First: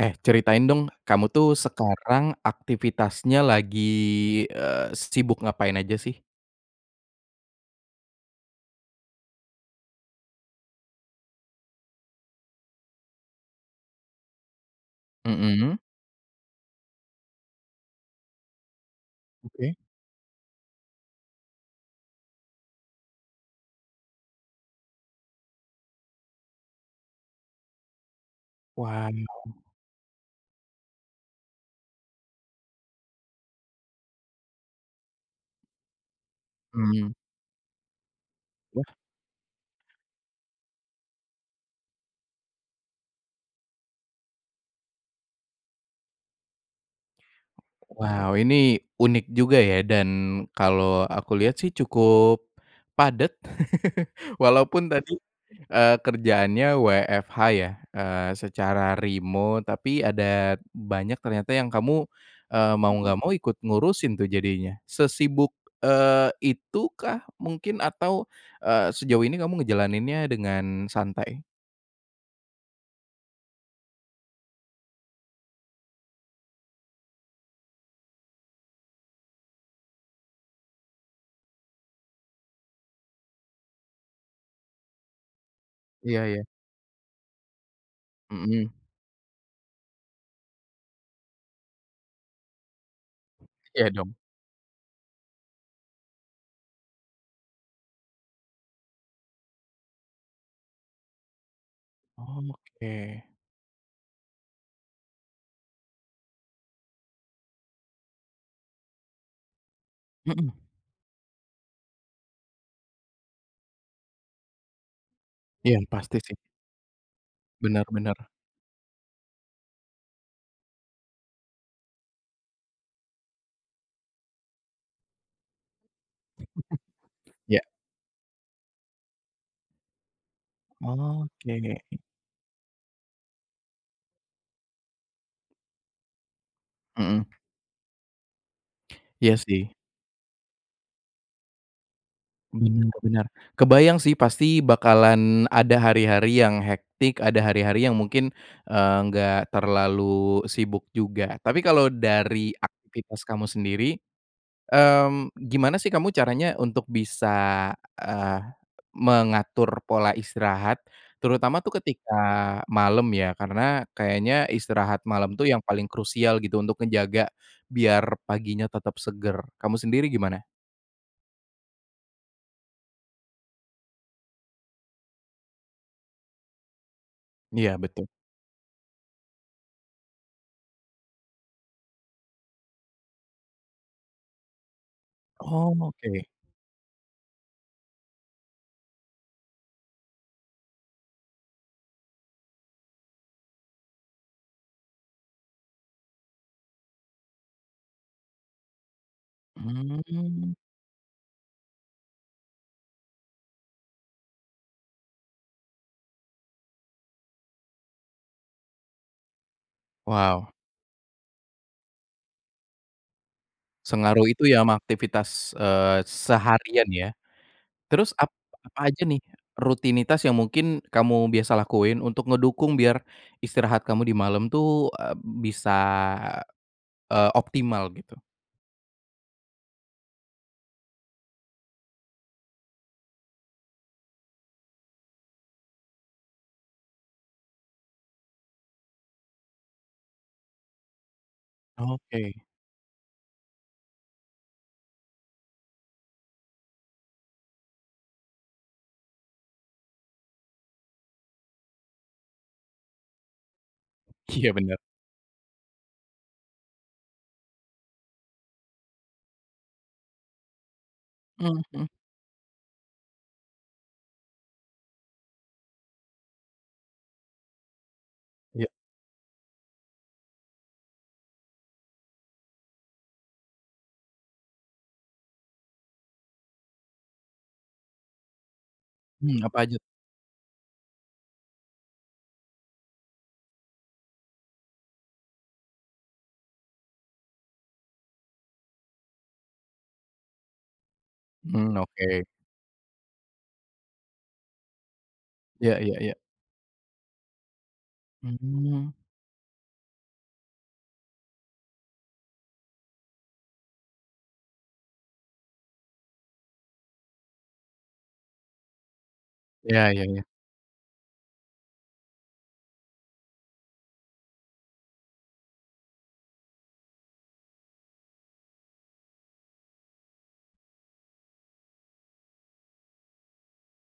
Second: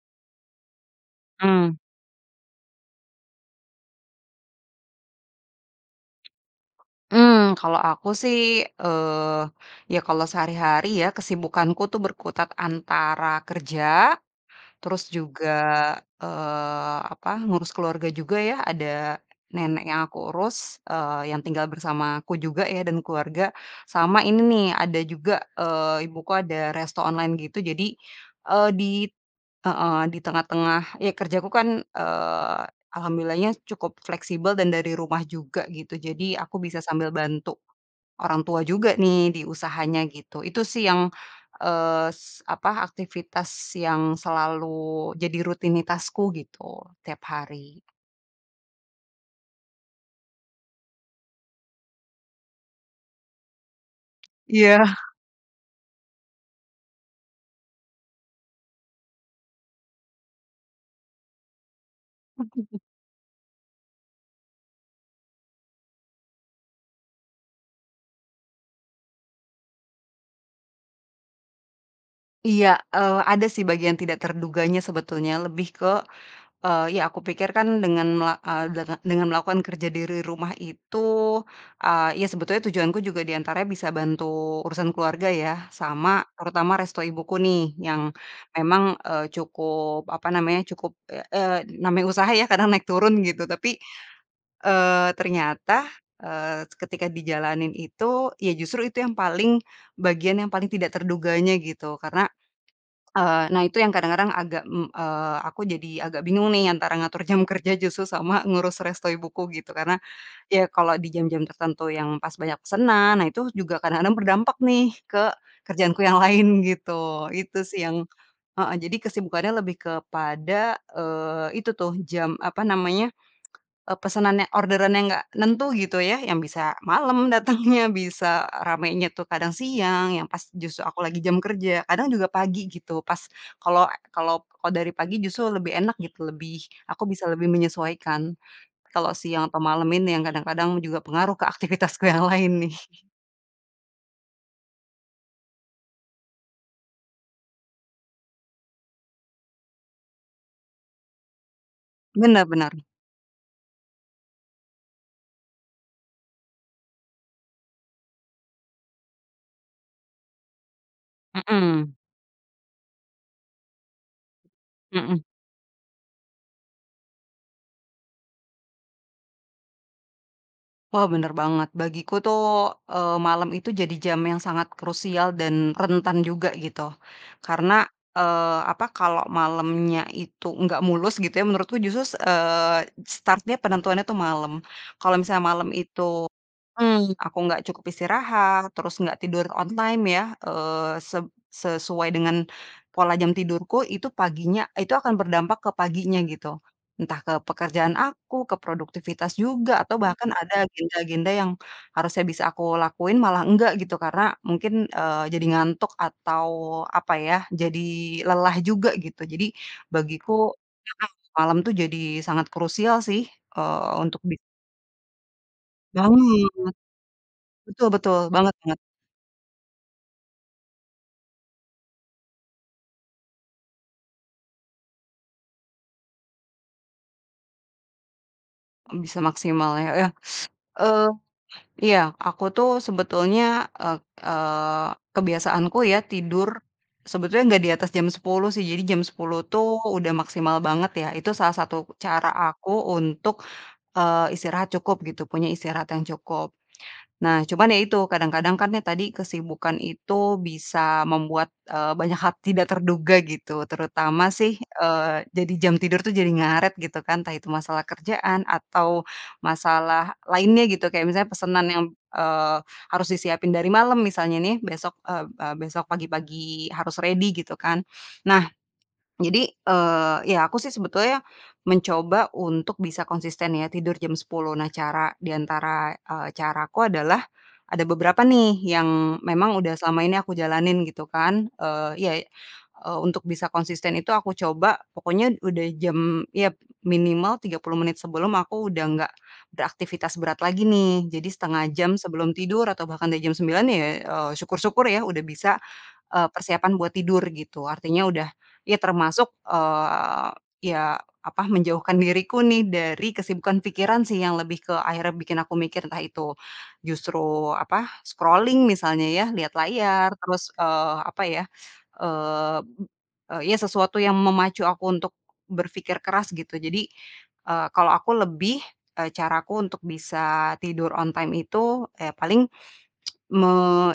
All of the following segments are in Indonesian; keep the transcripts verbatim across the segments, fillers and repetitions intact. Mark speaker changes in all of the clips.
Speaker 1: Eh, ceritain dong kamu tuh
Speaker 2: Mmm.
Speaker 1: sekarang aktivitasnya lagi, eee, sibuk ngapain aja sih?
Speaker 2: Mmm, kalau aku sih, eee, ya, kalau sehari-hari ya, kesibukanku tuh, berkutat antara kerja, terus juga,
Speaker 1: Mhm.
Speaker 2: eee, apa ngurus keluarga juga, ya. Ada,
Speaker 1: Oke.
Speaker 2: nenek yang aku urus, eee, yang tinggal bersamaku juga ya, dan keluarga, sama ini nih, ada juga, eee, ibuku ada resto online gitu. Jadi, eee, di
Speaker 1: Wah.
Speaker 2: heeh, di tengah tengah ya. Kerjaku, kan, eee, alhamdulillahnya, cukup fleksibel, dan dari rumah juga, gitu. Jadi, aku bisa
Speaker 1: Mhm.
Speaker 2: sambil bantu orang tua
Speaker 1: Ya.
Speaker 2: juga nih, di usahanya gitu, itu sih yang, eee, apa, aktivitas yang selalu jadi rutinitasku, gitu, tiap hari.
Speaker 1: Wow, ini unik juga ya, dan kalau aku lihat sih cukup, padat.
Speaker 2: Iya.
Speaker 1: Walaupun tadi, eee, kerjaannya WFH ya? Eee, secara remote, tapi, ada banyak ternyata, yang kamu, eee, mau nggak mau, ikut ngurusin tuh, jadinya. Sesibuk, eee, itukah, mungkin? Atau, eee, sejauh ini, kamu ngejalaninnya dengan santai?
Speaker 2: Iya, eee, ada sih, bagian tidak terduganya, sebetulnya. Lebih ke, eee, ya aku pikir, kan, dengan mela eee, denga dengan melakukan kerja dere rumah itu, eee, ya sebetulnya tujuanku juga di antaranya bisa bantu urusan keluarga ya,
Speaker 1: Iya
Speaker 2: sama,
Speaker 1: iya.
Speaker 2: terutama resto ibuku nih, yang
Speaker 1: Mhm.
Speaker 2: memang, eee, cukup, apa namanya, cukup ya, eee, namanya usaha ya, kadang naik turun, gitu. Tapi,
Speaker 1: Iya dong.
Speaker 2: eee, ternyata, eee, ketika dijalanin itu, ya, justru itu yang paling bagian yang paling tidak terduganya, gitu. Karena,
Speaker 1: Oke.
Speaker 2: eee, nah itu yang kadang-kadang agak, mmm, eee, aku jadi agak bingung nih, antara ngatur jam kerja, justru, sama ngurus resto ibuku, gitu. Karena,
Speaker 1: Mhm.
Speaker 2: ya kalau di jam-jam tertentu, yang, pas banyak pesanan. Nah, itu juga kadang-kadang berdampak nih, ke
Speaker 1: Iya,
Speaker 2: kerjaanku yang
Speaker 1: pasti sih.
Speaker 2: lain, gitu, itu sih,
Speaker 1: Benar
Speaker 2: yang
Speaker 1: benar.
Speaker 2: heeh. Jadi, kesibukannya lebih kepada, eee, itu tuh, jam apa namanya, eee, pesanan yang orderan, yang gak nentu gitu, ya, yang bisa malam
Speaker 1: Iya.
Speaker 2: datangnya, bisa ramainya tuh kadang siang, yang pas justru aku lagi jam kerja,
Speaker 1: Oke.
Speaker 2: kadang juga pagi gitu, pas kalau kalau kalau dari pagi, justru lebih enak gitu, lebih, aku bisa
Speaker 1: Mhm.
Speaker 2: lebih menyesuaikan. Kalau
Speaker 1: Iya
Speaker 2: siang atau
Speaker 1: sih.
Speaker 2: malam ini, yang kadang-kadang juga pengaruh ke aktivitasku yang lain, nih.
Speaker 1: Benar benar. Kebayang sih, pasti, bakalan ada hari-hari yang hectic ada hari-hari, yang mungkin, eee, enggak terlalu sibuk juga. Tapi, kalau
Speaker 2: Benar
Speaker 1: dari
Speaker 2: benar.
Speaker 1: aktivitas kamu sendiri, mmm, gimana sih kamu caranya untuk bisa, eee, mengatur pola istirahat? Terutama tuh,
Speaker 2: Mhm.
Speaker 1: ketika malam ya, karena kayaknya istirahat
Speaker 2: Mhm.
Speaker 1: malam tuh, yang paling krusial gitu, untuk ngejaga biar paginya tetap segar, kamu sendiri, gimana?
Speaker 2: Wah, benar banget. Bagiku tuh, eee, malam itu, jadi jam yang sangat krusial, dan rentan juga, gitu. Karena,
Speaker 1: Iya, betul.
Speaker 2: eee, apa, kalau malamnya itu nggak mulus, gitu ya, menurutku justru, eee, start-nya, penentuannya itu malam, kalau misalnya malam
Speaker 1: Oh,
Speaker 2: itu
Speaker 1: oke.
Speaker 2: mhm, aku nggak cukup istirahat, terus nggak tidur on time ya, eee, sep sesuai dengan pola jam tidurku, itu paginya itu akan berdampak ke paginya, gitu. Entah, ke pekerjaan aku, ke produktivitas juga, atau bahkan
Speaker 1: Mmm.
Speaker 2: ada agenda-agenda yang harusnya bisa aku lakuin, malah enggak, gitu. Karena, mungkin, eee, jadi ngantuk, atau, apa ya, jadi lelah juga, gitu. Jadi, bagiku,
Speaker 1: Wow.
Speaker 2: [unintelligible] malam tuh, jadi sangat krusial sih, eee, untuk
Speaker 1: Sengaruh
Speaker 2: bi
Speaker 1: itu ya, ama aktivitas, eee,
Speaker 2: Mhm.
Speaker 1: seharian ya?
Speaker 2: [unintelligible] Betul
Speaker 1: Terus
Speaker 2: betul,
Speaker 1: ap
Speaker 2: banget banget.
Speaker 1: apa aja nih, rutinitas yang mungkin kamu biasa lakuin, untuk ngedukung biar istirahat kamu di malam tuh, eee, bisa, eee, optimal gitu?
Speaker 2: Bisa, maksimalnya ya, eee, iya aku tuh sebetulnya, eee eee, kebiasaanku ya, tidur. Sebetulnya, nggak di atas jam sepuluh sih, jadi jam sepuluh tuh udah maksimal banget, ya. Itu, salah satu cara
Speaker 1: Oke.
Speaker 2: aku, untuk, eee, istirahat cukup gitu, punya istirahat yang cukup. Nah, cuman ya, itu, kadang-kadang kan, ya tadi, kesibukan itu bisa membuat, eee, banyak hal tidak terduga, gitu, terutama
Speaker 1: Iya,
Speaker 2: sih,
Speaker 1: benar.
Speaker 2: eee, jadi, jam tidur tuh jadi ngaret, gitu kan. Entah, itu masalah kerjaan, atau masalah lainnya gitu, kayak misalnya,
Speaker 1: Mhm
Speaker 2: pesanan yang,
Speaker 1: mhm.
Speaker 2: eee, harus disiapin dari malam misalnya nih, besok, eee eee, besok pagi-pagi harus ready, gitu kan. Nah,
Speaker 1: Iya.
Speaker 2: jadi, eee, iya, aku sih sebetulnya mencoba untuk bisa konsisten ya, tidur jam sepuluh. Nah, cara di antara, eee, caraku adalah ada beberapa nih, yang
Speaker 1: Mmm,
Speaker 2: memang
Speaker 1: apa
Speaker 2: udah
Speaker 1: aja tuh?
Speaker 2: selama ini aku jalanin gitu kan, eee iya untuk bisa konsisten itu, aku coba pokoknya, udah jam iya, minimal tiga puluh menit sebelum, aku udah nggak beraktivitas berat lagi, nih. Jadi setengah
Speaker 1: Mmm,
Speaker 2: jam
Speaker 1: oke.
Speaker 2: sebelum tidur, atau bahkan udah jam sembilan ya, eee, syukur-syukur ya, udah bisa,
Speaker 1: Iya iya iya.
Speaker 2: eee, persiapan buat tidur gitu. Artinya, udah ya
Speaker 1: Mmm.
Speaker 2: termasuk, eee, iya, apa, menjauhkan diriku nih, dari kesibukan pikiran sih, yang lebih ke akhirnya bikin aku mikir, entah itu justru, apa, scrolling misalnya ya, lihat
Speaker 1: Iya iya
Speaker 2: layar,
Speaker 1: iya.
Speaker 2: terus, eee, apa ya, eee, iya sesuatu yang memacu aku untuk berpikir keras, gitu. Jadi, eee, kalau aku lebih, eee, caraku untuk bisa tidur on time itu, ya paling, me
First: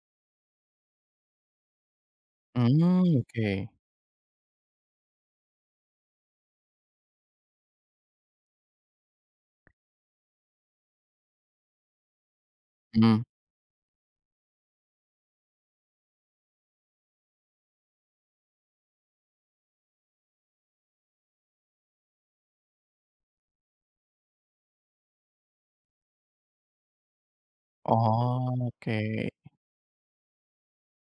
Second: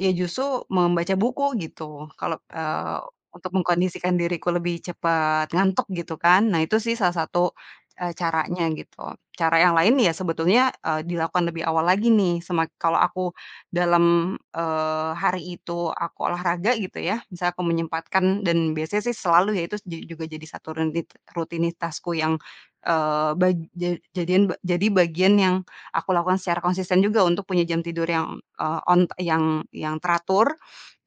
Speaker 2: ya justru membaca buku, gitu. Kalau, eee,
Speaker 1: Mhm,
Speaker 2: untuk
Speaker 1: oke.
Speaker 2: mengkondisikan diriku lebih cepat ngantuk, gitu kan. Nah, itu sih, salah satu, eee, caranya gitu, cara yang lain ya, sebetulnya, eee, dilakukan lebih awal lagi nih, semak kalau
Speaker 1: Mhm.
Speaker 2: aku dalam, eee, hari itu, aku olahraga gitu, ya, misalnya aku menyempatkan, dan biasanya sih selalu ya, itu, ju juga jadi satu rutit rutinitasku, yang, eee, bag ja jadian ba jadi bagian, yang aku lakukan secara konsisten juga, untuk punya jam tidur yang,
Speaker 1: Oh,
Speaker 2: eee,
Speaker 1: oke.
Speaker 2: on ta yang yang teratur,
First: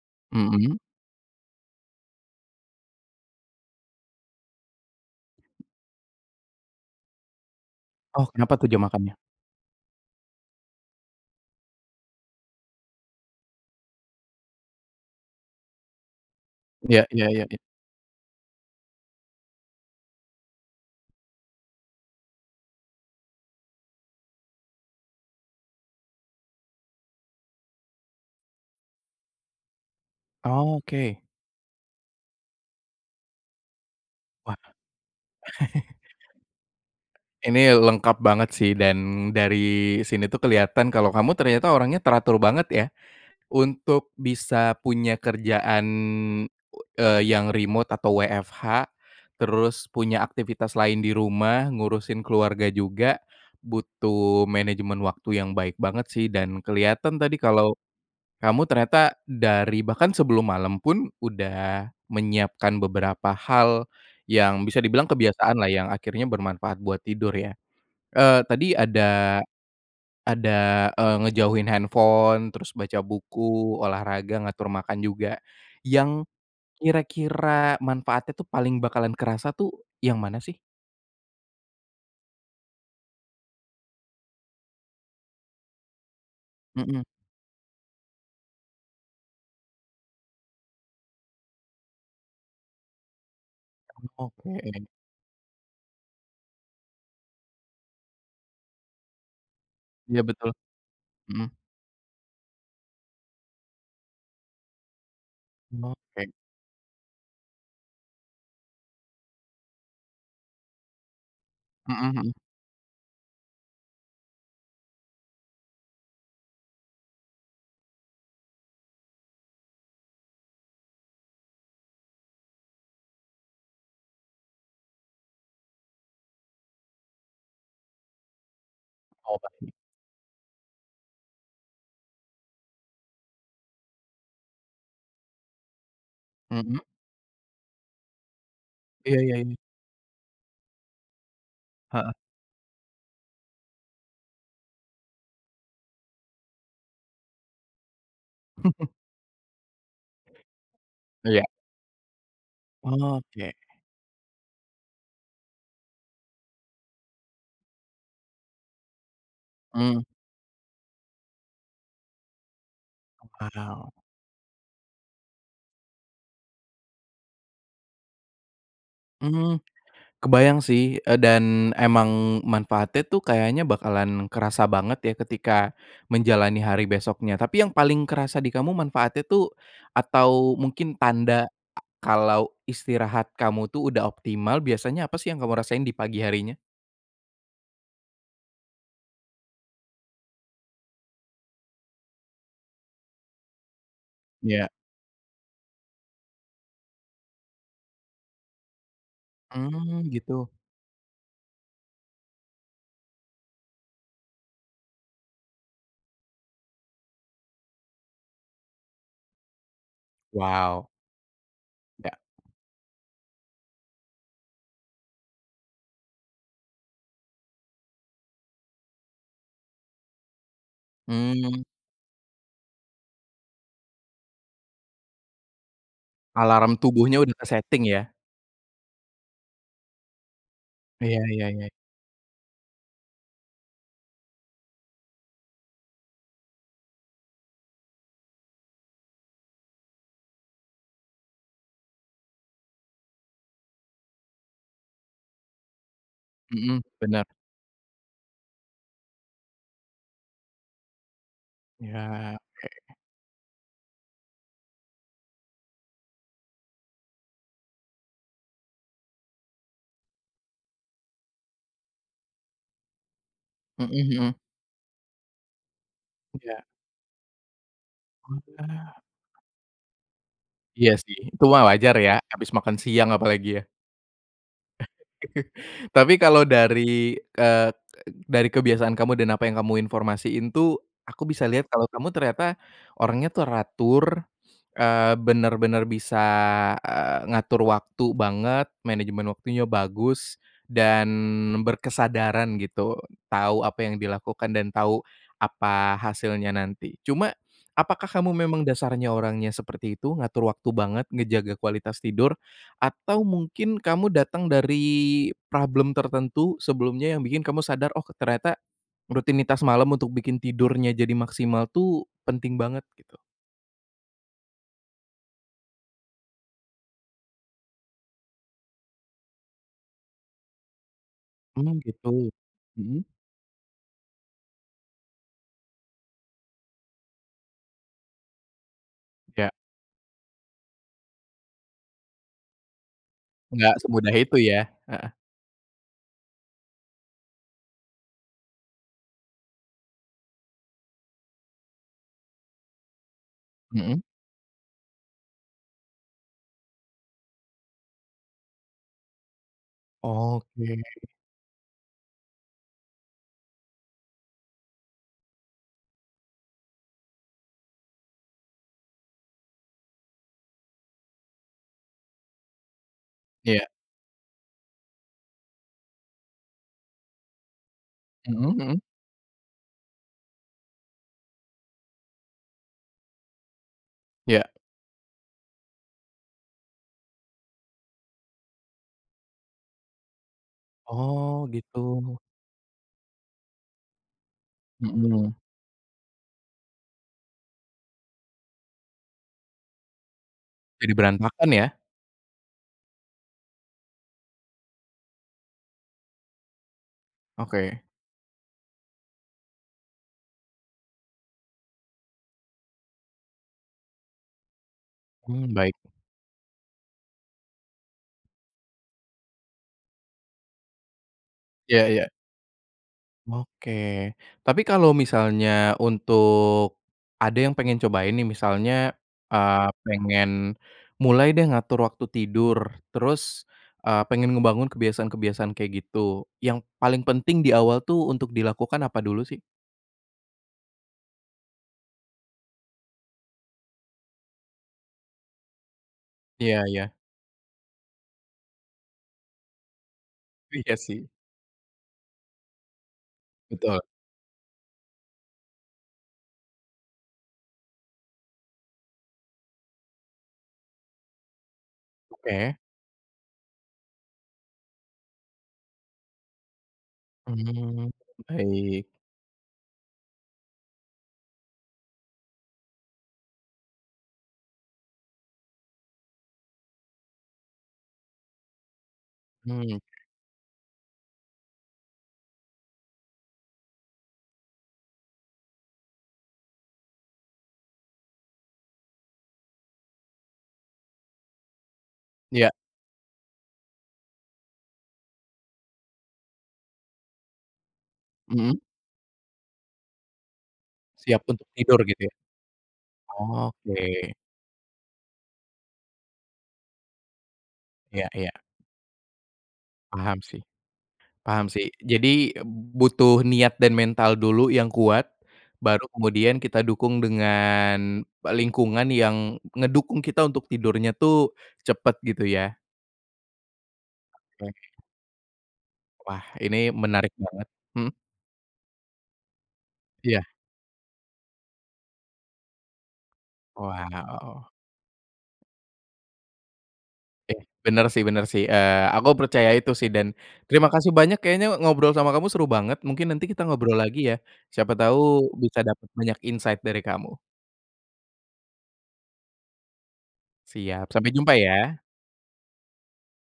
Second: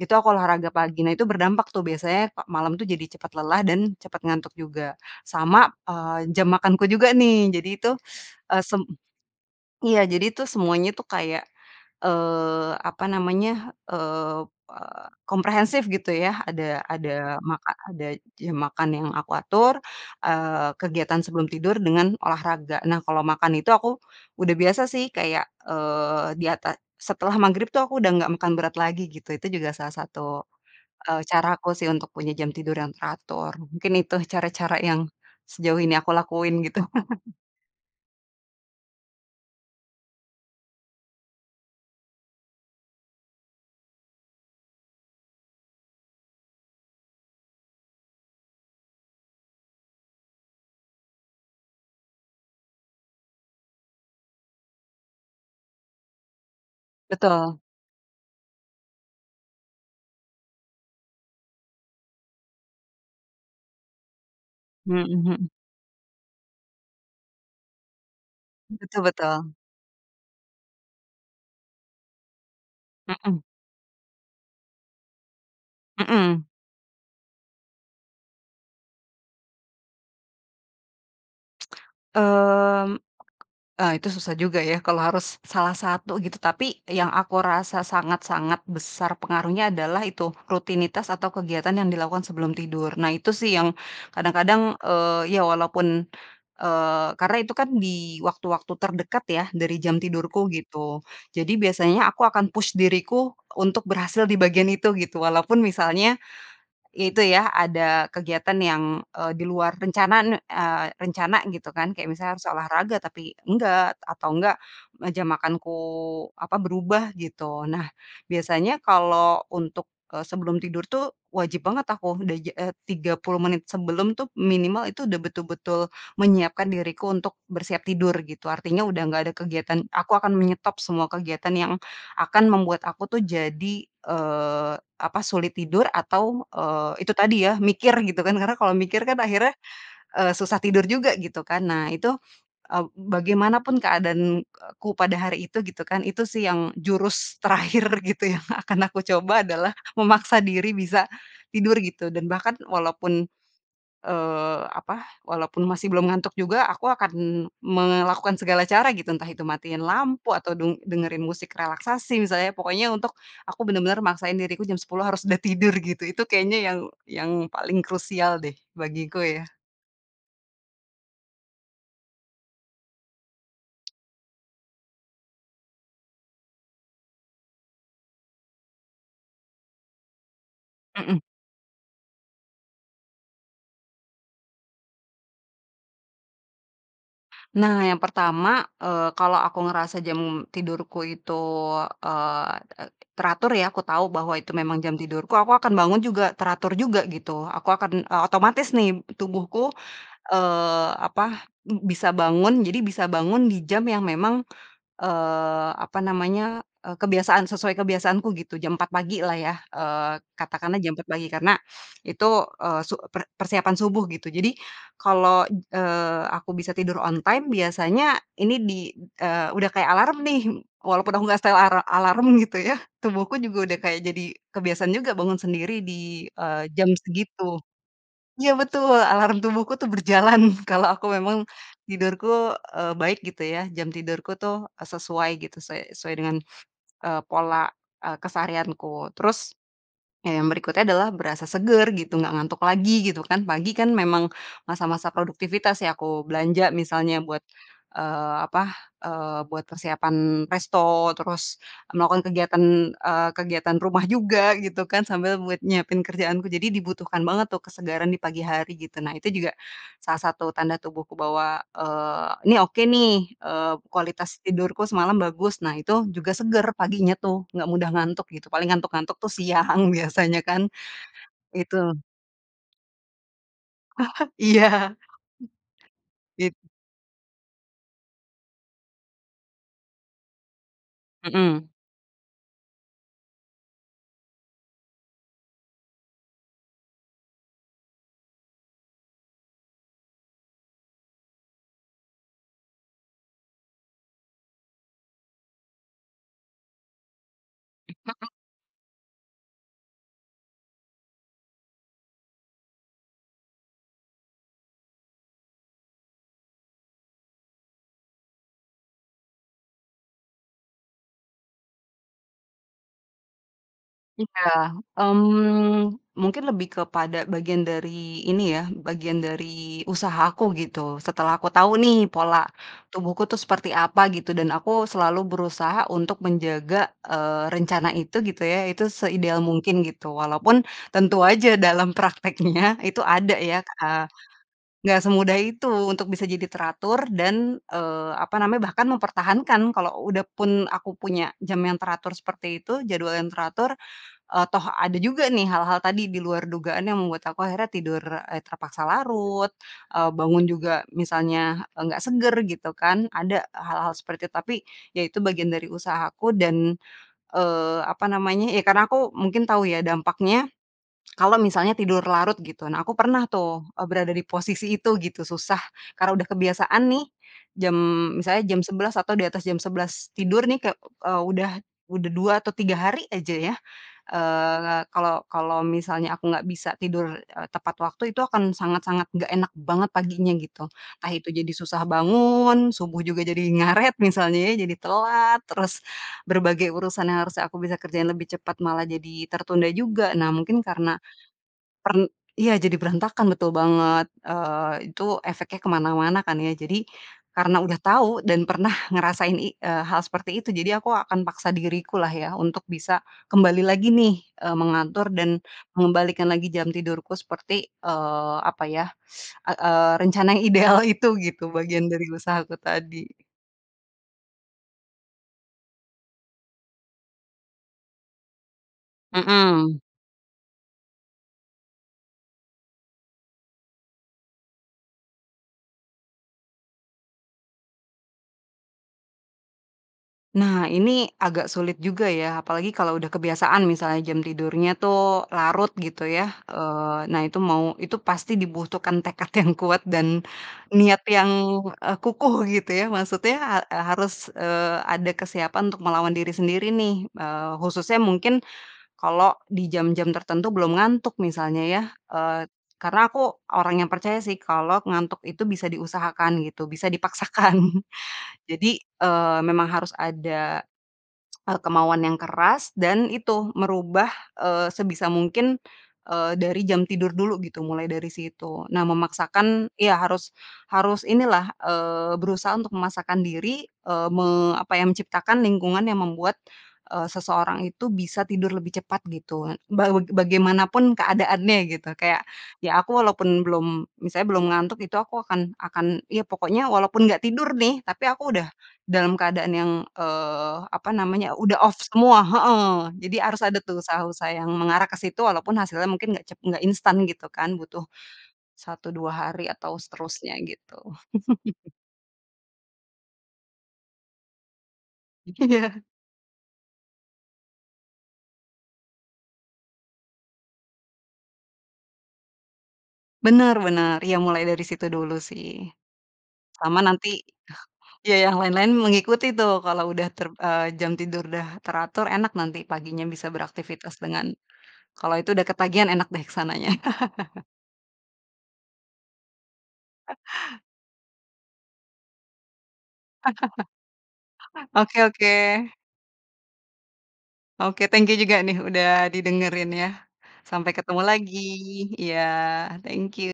Speaker 2: itu aku olahraga
Speaker 1: Mhm.
Speaker 2: pagi. Nah, itu berdampak tuh, biasanya malam tuh, jadi cepat lelah, dan cepat ngantuk juga, sama, eee, jam makanku juga nih. Jadi, itu,
Speaker 1: Oh, kenapa
Speaker 2: eee,
Speaker 1: tuh jam
Speaker 2: sem
Speaker 1: makannya?
Speaker 2: iya, jadi itu semuanya tuh, kayak, eee, apa namanya, eee, komprehensif, gitu ya, ada
Speaker 1: Iya iya
Speaker 2: ada
Speaker 1: iya iya.
Speaker 2: maka ada jam makan yang aku atur, eee, kegiatan sebelum tidur dengan olahraga. Nah, kalau makan itu, aku udah biasa sih, kayak, eee, di ata setelah maghrib tuh, aku udah gak makan berat lagi, gitu. Itu juga salah satu,
Speaker 1: Oke.
Speaker 2: eee, caraku sih, untuk punya jam tidur yang teratur. Mungkin, itu
Speaker 1: Wah.
Speaker 2: cara-cara yang sejauh ini aku lakuin, gitu.
Speaker 1: Ini, lengkap banget sih, dan dari sini, itu kelihatan, kalau kamu ternyata orangnya teratur banget ya. Untuk bisa punya kerjaan, eee, yang remote atau WFH, terus punya aktivitas lain di rumah, ngurusin keluarga juga, butuh manajemen waktu yang baik banget sih dan kelihatan tadi,
Speaker 2: Betul.
Speaker 1: kalau, kamu ternyata, dari, bahkan sebelum malam pun, udah menyiapkan beberapa hal yang bisa dibilang
Speaker 2: Mhm mhm.
Speaker 1: kebiasaan lah yang akhirnya bermanfaat buat tidur ya? Eee, tadi
Speaker 2: Betul
Speaker 1: ada,
Speaker 2: betul.
Speaker 1: ada, eee, ngejauhin handphone, terus baca
Speaker 2: Mhm.
Speaker 1: buku, olahraga, ngatur makan juga. Yang,
Speaker 2: Mhm.
Speaker 1: kira-kira manfaatnya tuh, paling bakalan kerasa tuh, yang mana sih?
Speaker 2: Mmm, eee, itu susah juga ya, kalau harus, salah satu, gitu. Tapi,
Speaker 1: Mhm.
Speaker 2: yang aku rasa sangat-sangat besar pengaruhnya adalah, itu, rutinitas atau kegiatan yang dilakukan sebelum tidur. Nah, itu sih yang
Speaker 1: Oke.
Speaker 2: kadang-kadang, eee, ya walaupun, eee, karena itu kan di waktu-waktu terdekat ya, dari jam
Speaker 1: Iya betul,
Speaker 2: tidurku, gitu.
Speaker 1: mhm.
Speaker 2: Jadi, biasanya aku akan push diriku untuk berhasil di bagian itu, gitu, walaupun misalnya,
Speaker 1: Oke.
Speaker 2: ya itu, ya ada kegiatan yang, eee, di luar rencanaan eee, rencana gitu kan,
Speaker 1: Mhm
Speaker 2: kayak
Speaker 1: mhm.
Speaker 2: misalnya, harus olahraga, tapi enggak, atau enggak, meja makanku, apa, berubah, gitu. Nah, biasanya kalau, untuk, eee, sebelum tidur tuh, wajib banget aku, udah ja eh tiga puluh menit sebelum tuh, minimal itu, udah betul-betul menyiapkan diriku, untuk bersiap tidur, gitu. Artinya, udah nggak ada
Speaker 1: Oh, baik.
Speaker 2: kegiatan aku akan menyetop semua kegiatan, yang akan membuat aku tuh, jadi, eee, apa, sulit tidur atau,
Speaker 1: Mhm.
Speaker 2: eee, itu tadi ya, mikir, gitu kan. Karena, kalau mikir
Speaker 1: Iya
Speaker 2: kan,
Speaker 1: iya
Speaker 2: akhirnya,
Speaker 1: iya.
Speaker 2: eee, susah tidur juga, gitu kan. Nah,
Speaker 1: Heeh.
Speaker 2: itu, eee, bagaimanapun keadaanku pada hari itu, gitu kan. Itu sih, yang, jurus terakhir gitu, yang akan aku coba adalah, memaksa diri bisa
Speaker 1: Iya.
Speaker 2: tidur gitu, dan bahkan walaupun,
Speaker 1: Oke.
Speaker 2: eee, apa, walaupun masih belum ngantuk juga, aku akan melakukan segala cara, gitu. Entah itu matiin
Speaker 1: Mmm.
Speaker 2: lampu, atau deng dengerin musik relaksasi, misalnya, pokoknya untuk aku
Speaker 1: Wow.
Speaker 2: benar-benar maksain diriku jam sepuluh harus udah tidur, gitu. Itu, kayaknya yang yang paling krusial deh, bagiku ya.
Speaker 1: Mmm, kebayang sih, eee, dan, emang manfaatnya tuh, kayaknya bakalan kerasa banget ya, ketika menjalani hari besoknya. Tapi, yang paling kerasa di kamu manfaatnya tuh, atau mungkin
Speaker 2: Mhm.
Speaker 1: tanda kalau istirahat kamu tuh udah optimal, biasanya apa sih yang kamu rasain di pagi harinya?
Speaker 2: Nah, yang pertama, eee, kalau aku ngerasa jam tidurku itu, eee eee, teratur ya, aku tahu bahwa itu
Speaker 1: Iya.
Speaker 2: memang jam tidurku, aku akan bangun juga teratur juga, gitu. Aku akan, eee, otomatis nih tubuhku,
Speaker 1: Mmm, gitu.
Speaker 2: eee, apa, bisa bangun, jadi bisa bangun di jam yang memang, eee, apa namanya, eee, kebiasaan sesuai kebiasaanku gitu, jam empat pagi lah ya, eee, katakanlah
Speaker 1: Wow.
Speaker 2: jam empat pagi. Karena,
Speaker 1: Iya.
Speaker 2: itu, eee, su per persiapan subuh gitu. Jadi, kalau, eee, aku bisa tidur on time biasanya ini, di, eee, udah kayak alarm nih, walaupun aku gak setel,
Speaker 1: Mmm.
Speaker 2: ara alarm gitu ya, tubuhku juga udah kayak, jadi kebiasaan juga, bangun sendiri di, eee,
Speaker 1: Alarm
Speaker 2: jam
Speaker 1: tubuhnya udah
Speaker 2: segitu
Speaker 1: ke-setting ya?
Speaker 2: iya betul! Alarm tubuhku tuh, berjalan, kalau
Speaker 1: Iya
Speaker 2: aku memang,
Speaker 1: iya iya iya
Speaker 2: tidurku, eee, baik gitu ya, jam tidurku tuh, eee, sesuai gitu, suai sesuai dengan, eee, pola, eee, keseharianku. Terus, ya, yang berikutnya adalah berasa seger gitu, gak ngantuk lagi, gitu kan. Pagi, kan memang masa-masa produktivitas ya, aku belanja
Speaker 1: Mhm,
Speaker 2: misalnya,
Speaker 1: benar.
Speaker 2: buat, eee, apa, eee, buat persiapan resto, terus
Speaker 1: Iya,
Speaker 2: melakukan kegiatan,
Speaker 1: oke.
Speaker 2: eee, kegiatan rumah juga, gitu kan, sambil buat nyiapin kerjaanku. Jadi, dibutuhkan banget tuh, kesegaran di pagi hari gitu. Nah, itu juga salah satu, tanda tubuhku, bahwa, eee, "Ini, oke nih, eee,
Speaker 1: Mhm mhm.
Speaker 2: kualitas tidurku semalam bagus." Nah, itu juga
Speaker 1: Iya.
Speaker 2: segar paginya tuh, nggak mudah ngantuk
Speaker 1: Oh,
Speaker 2: gitu, paling
Speaker 1: iya.
Speaker 2: ngantuk-ngantuk tuh, siang biasanya kan,
Speaker 1: Iya sih, itu mah wajar
Speaker 2: itu.
Speaker 1: ya, habis makan siang apalagi ya?
Speaker 2: Iya,
Speaker 1: Tapi kalau,
Speaker 2: bit
Speaker 1: dari ke dari kebiasaan kamu, dan apa yang kamu informasiin tuh. Aku bisa
Speaker 2: Mhm.
Speaker 1: lihat, kalau kamu ternyata orangnya teratur, eee, benar-benar bisa, eee, ngatur waktu banget, manajemen waktunya bagus, dan berkesadaran gitu, tahu apa yang dilakukan, dan tahu apa hasilnya nanti. Cuma, apakah
Speaker 2: [unintelligible]
Speaker 1: kamu memang dasarnya orangnya seperti itu? Ngatur waktu banget, ngejaga kualitas tidur, atau mungkin kamu datang dari problem tertentu sebelumnya? Yang bikin kamu sadar, "Oh, ternyata rutinitas malam untuk bikin tidurnya, jadi maksimal tuh, penting banget." Gitu?
Speaker 2: Iya, mmm, mungkin lebih kepada bagian dari, ini ya, bagian dari usahaku gitu, setelah aku tahu
Speaker 1: Mmm,
Speaker 2: nih
Speaker 1: gitu.
Speaker 2: pola
Speaker 1: Mhm?
Speaker 2: tubuhku tuh seperti apa, gitu, dan aku selalu berusaha untuk menjaga, eee, rencana itu gitu ya itu seideal
Speaker 1: Iya.
Speaker 2: mungkin, gitu. Walaupun tentu aja dalam prakteknya itu ada ya,
Speaker 1: Nggak,
Speaker 2: eee,
Speaker 1: semudah itu ya?
Speaker 2: gak
Speaker 1: Heeh.
Speaker 2: semudah itu untuk bisa jadi teratur, dan, eee, apa namanya bahkan mempertahankan, kalau udah pun aku punya jam yang teratur seperti itu jadwal yang teratur,
Speaker 1: Mhm.
Speaker 2: eee, toh ada juga nih hal-hal tadi di luar dugaan yang membuat aku akhirnya tidur, eee, terpaksa larut, eee, bangun
Speaker 1: Oke.
Speaker 2: juga, misalnya nggak seger gitu kan, ada hal-hal seperti itu. Tapi, ya itu bagian dari usahaku, dan, eee, apa namanya, ya karena aku mungkin tahu ya, dampaknya, kalau misalnya tidur larut gitu. Nah, aku pernah tuh,
Speaker 1: Iya.
Speaker 2: eee berada di posisi itu, gitu, susah, karena udah kebiasaan nih. Jam misalnya
Speaker 1: Mhm
Speaker 2: jam
Speaker 1: mhm.
Speaker 2: sebelas atau di atas jam sebelas tidur nih, kek eee, udah udah dua atau tiga hari aja ya,
Speaker 1: Iya.
Speaker 2: eee, kalau kalau misalnya, aku gak bisa tidur e tepat waktu. Itu, akan sangat-sangat nggak enak banget paginya, gitu. Entah itu,
Speaker 1: Oh,
Speaker 2: jadi susah
Speaker 1: gitu.
Speaker 2: bangun, subuh juga jadi, ngaret, misalnya ya, jadi
Speaker 1: Mhm.
Speaker 2: telat, terus berbagai urusan yang harusnya aku bisa kerjain lebih cepat, malah jadi tertunda juga. Nah mungkin
Speaker 1: Jadi
Speaker 2: karena,
Speaker 1: berantakan ya?
Speaker 2: per iya, jadi berantakan, betul banget. Eee, itu efeknya ke mana-mana kan ya. Jadi, karena udah
Speaker 1: Oke.
Speaker 2: tahu, dan pernah ngerasain i eee, hal seperti itu, jadi aku akan paksa diriku lah ya, untuk bisa kembali lagi nih, eee, mengatur dan
Speaker 1: Mmm, baik.
Speaker 2: mengembalikan lagi, jam tidurku, seperti, eee, apa ya, eee eee, rencana yang ideal itu, gitu, bagian
Speaker 1: Ya
Speaker 2: dari
Speaker 1: ya.
Speaker 2: usaha aku tadi.
Speaker 1: Oke. Tapi kalau, misalnya untuk, ada yang pengen cobain nih, misalnya, eee,
Speaker 2: Mhm.
Speaker 1: pengen mulai deh, ngatur waktu tidur, terus, eee, pengen ngebangun kebiasaan-kebiasaan kayak gitu, yang paling penting di awal tuh, untuk dilakukan, apa dulu sih?
Speaker 2: Nah, ini agak sulit juga ya, apalagi kalau udah kebiasaan misalnya jam tidurnya tuh, larut gitu ya,
Speaker 1: Iya iya.
Speaker 2: eee, nah itu mau itu pasti dibutuhkan tekad yang kuat, dan
Speaker 1: Iya
Speaker 2: niat
Speaker 1: sih.
Speaker 2: yang, eee, kukuh gitu ya. Maksudnya,
Speaker 1: Betul.
Speaker 2: ha harus, eee, ada kesiapan untuk melawan diri sendiri nih, eee, khususnya mungkin, kalau di jam-jam tertentu belum ngantuk, misalnya ya, eee,
Speaker 1: Oke.
Speaker 2: karena aku orang yang percaya sih, kalau ngantuk itu bisa diusahakan gitu, bisa dipaksakan.
Speaker 1: Mmm,
Speaker 2: Jadi,
Speaker 1: baik.
Speaker 2: eee, memang harus ada, eee, kemauan yang keras, dan itu merubah, eee, sebisa mungkin, eee, dari jam tidur dulu gitu, mulai dari situ. Nah, memaksakan
Speaker 1: Mmm.
Speaker 2: iya, harus harus inilah, eee, berusaha untuk memaksakan diri, eee, me apa ya, menciptakan lingkungan yang membuat, eee, seseorang itu, bisa tidur lebih cepat gitu, bangu bagaimana pun, keadaannya gitu, kayak,
Speaker 1: Iya.
Speaker 2: ya aku walaupun belum misalnya belum ngantuk. Itu, aku akan akan iya, pokoknya, walaupun gak tidur nih, tapi aku udah
Speaker 1: Mhm.
Speaker 2: dalam keadaan yang, eee, apa
Speaker 1: Siap
Speaker 2: namanya,
Speaker 1: untuk
Speaker 2: udah off
Speaker 1: tidur gitu ya?
Speaker 2: semua heeh, jadi, harus ada tuh,
Speaker 1: Oke.
Speaker 2: usaha-usaha yang mengarah ke situ, walaupun hasilnya mungkin, nggak cep gak instan gitu kan, butuh,
Speaker 1: Iya iya.
Speaker 2: satu, dua hari, atau
Speaker 1: Paham
Speaker 2: seterusnya,
Speaker 1: sih
Speaker 2: gitu.
Speaker 1: paham sih. Jadi, butuh niat dan mental dulu yang kuat,
Speaker 2: Iya.
Speaker 1: baru kemudian kita dukung dengan lingkungan yang ngedukung kita untuk tidurnya tuh, cepet, gitu ya?
Speaker 2: Benar benar, iya mulai dari
Speaker 1: Oke.
Speaker 2: situ dulu sih.
Speaker 1: Wah. Ini
Speaker 2: Sama nanti
Speaker 1: menarik banget mhm?
Speaker 2: iya, yang lain-lain mengikuti tuh, kalau udah
Speaker 1: Iya.
Speaker 2: ter eee, jam tidur udah teratur, enak nanti paginya bisa beraktivitas dengan
Speaker 1: Wow.
Speaker 2: kalau itu udah ketagihan enak deh, ke sananya.
Speaker 1: Oke, benar sih benar sih, eee, aku percaya itu sih, dan terima kasih banyak, kayaknya ngobrol sama kamu seru banget, mungkin nanti kita ngobrol lagi ya. Siapa tahu,
Speaker 2: Oke oke.
Speaker 1: bisa dapat banyak insight dari kamu.
Speaker 2: Oke, thank you juga nih, udah didengerin ya. Sampai
Speaker 1: Siap,
Speaker 2: ketemu
Speaker 1: sampai jumpa
Speaker 2: lagi
Speaker 1: ya.
Speaker 2: iya, thank you.